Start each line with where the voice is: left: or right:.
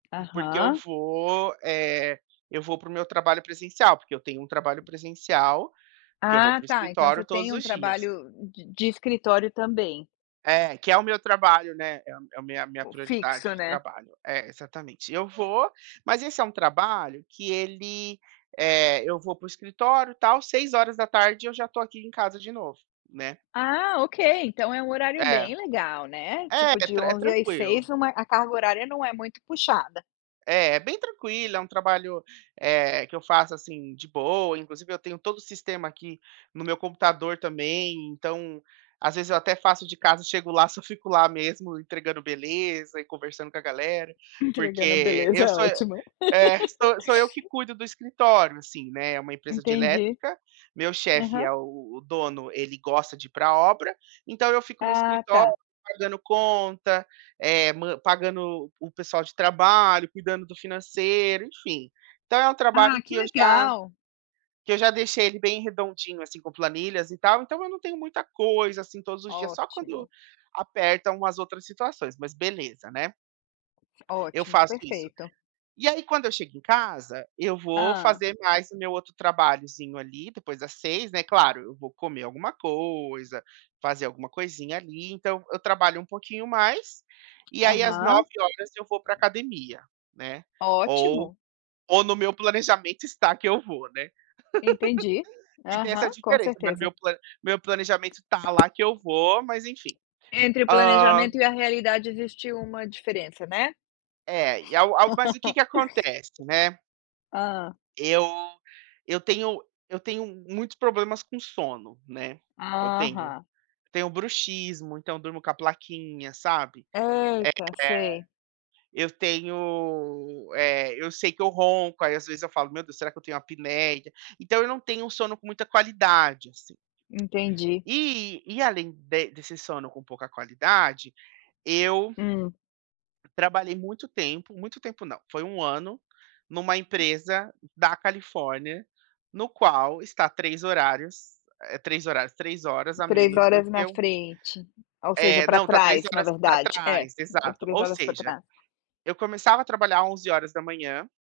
right: Porque eu
left: Aham.
right: vou, eh, eu vou para o meu trabalho presencial, porque eu tenho um trabalho presencial, que eu vou
left: Ah,
right: para o
left: tá, então você
right: escritório
left: tem
right: todos
left: um
right: os dias.
left: trabalho de de escritório também?
right: É, que é o meu trabalho, né. É a m é o minha minha prioridade
left: Fixo,
right: de
left: né?
right: trabalho. É, exatamente. Eu vou, mas esse é um trabalho que ele, eh, eu vou para o escritório, tal, 18h eu já estou aqui em casa de novo, né.
left: Ah, ok. Então é um horário
right: É.
left: bem legal, né.
right: É,
left: Tipo,
right: é
left: de
right: tran é
left: 11 às
right: tranquilo.
left: 6 uma a carga horária não é muito puxada.
right: É, é bem tranquilo, é um trabalho, eh, que eu faço, assim, de boa. Inclusive eu tenho todo o sistema aqui no meu computador também, então às vezes eu até faço de casa, chego lá, só fico lá mesmo entregando beleza e conversando com a galera.
left: Entregando a
right: Porque
left: beleza
right: eu
left: é
right: sou
left: ótimo.
right: É, sou sou eu que cuido do escritório, assim, né. É uma empresa de
left: Entendi.
right: elétrica. Meu chefe
left: Aham.
right: é o o dono, ele gosta de ir pra obra, então eu fico no
left: Ah, tá.
right: escritório pagando conta, eh, man pagando o o pessoal de trabalho, cuidando do financeiro, enfim. Então é um
left: Ah,
right: trabalho que
left: que
right: eu já
left: legal!
right: que eu já deixei ele bem redondinho, assim, com planilhas e tal, então eu não tenho muita coisa, assim, todos os dias. Só quando
left: Ótimo.
right: apertam umas outras situações, mas beleza, né. Eu
left: Ótimo.
right: faço isso.
left: Perfeito.
right: E aí quando eu chego em casa, eu vou
left: Hã.
right: fazer mais o meu outro trabalhozinho ali, depois das 18h, né. Claro, eu vou comer alguma coisa, fazer alguma coisinha ali, então eu trabalho um pouquinho mais, e aí às
left: Aham.
right: 21h eu vou pra academia, né. Ou
left: Ótimo.
right: ou no meu planejamento está que eu vou, né.
left: Entendi,
right: Que tem
left: aham,
right: essa
left: com
right: diferença. Mas
left: certeza.
right: meu plan meu planejamento está lá que eu vou, mas enfim.
left: Entre o planejamento
right: Hã
left: e a realidade existiu uma diferença, né.
right: É, e ao ao mas o que que acontece, né.
left: Hã.
right: Eu eu tenho eu tenho muitos problemas com sono, né. Eu tenho
left: Aham.
right: eu tenho bruxismo, então durmo com a plaquinha, sabe.
left: Eita, sei.
right: Eh, eu tenho, eh, eu sei que eu ronco. Aí, às vezes, eu falo: “Meu Deus, será que eu tenho apneia?”. Então eu não tenho um sono com muita qualidade, assim.
left: Entendi.
right: E e além de desse sono com pouca qualidade, eu
left: Hum.
right: Trabalhei muito tempo muito tempo, não, foi 1 ano numa empresa da Califórnia, no qual está 3 horários, eh, 3 horários, 3 horas a
left: 3
right: menos do
left: horas na
right: que o
left: frente, ou seja,
right: É,
left: para
right: não, está 3
left: trás, na
right: horas pra
left: verdade. É,
right: trás, exato.
left: 3
right: Ou
left: horas para
right: seja,
left: trás.
right: eu começava a trabalhar 11h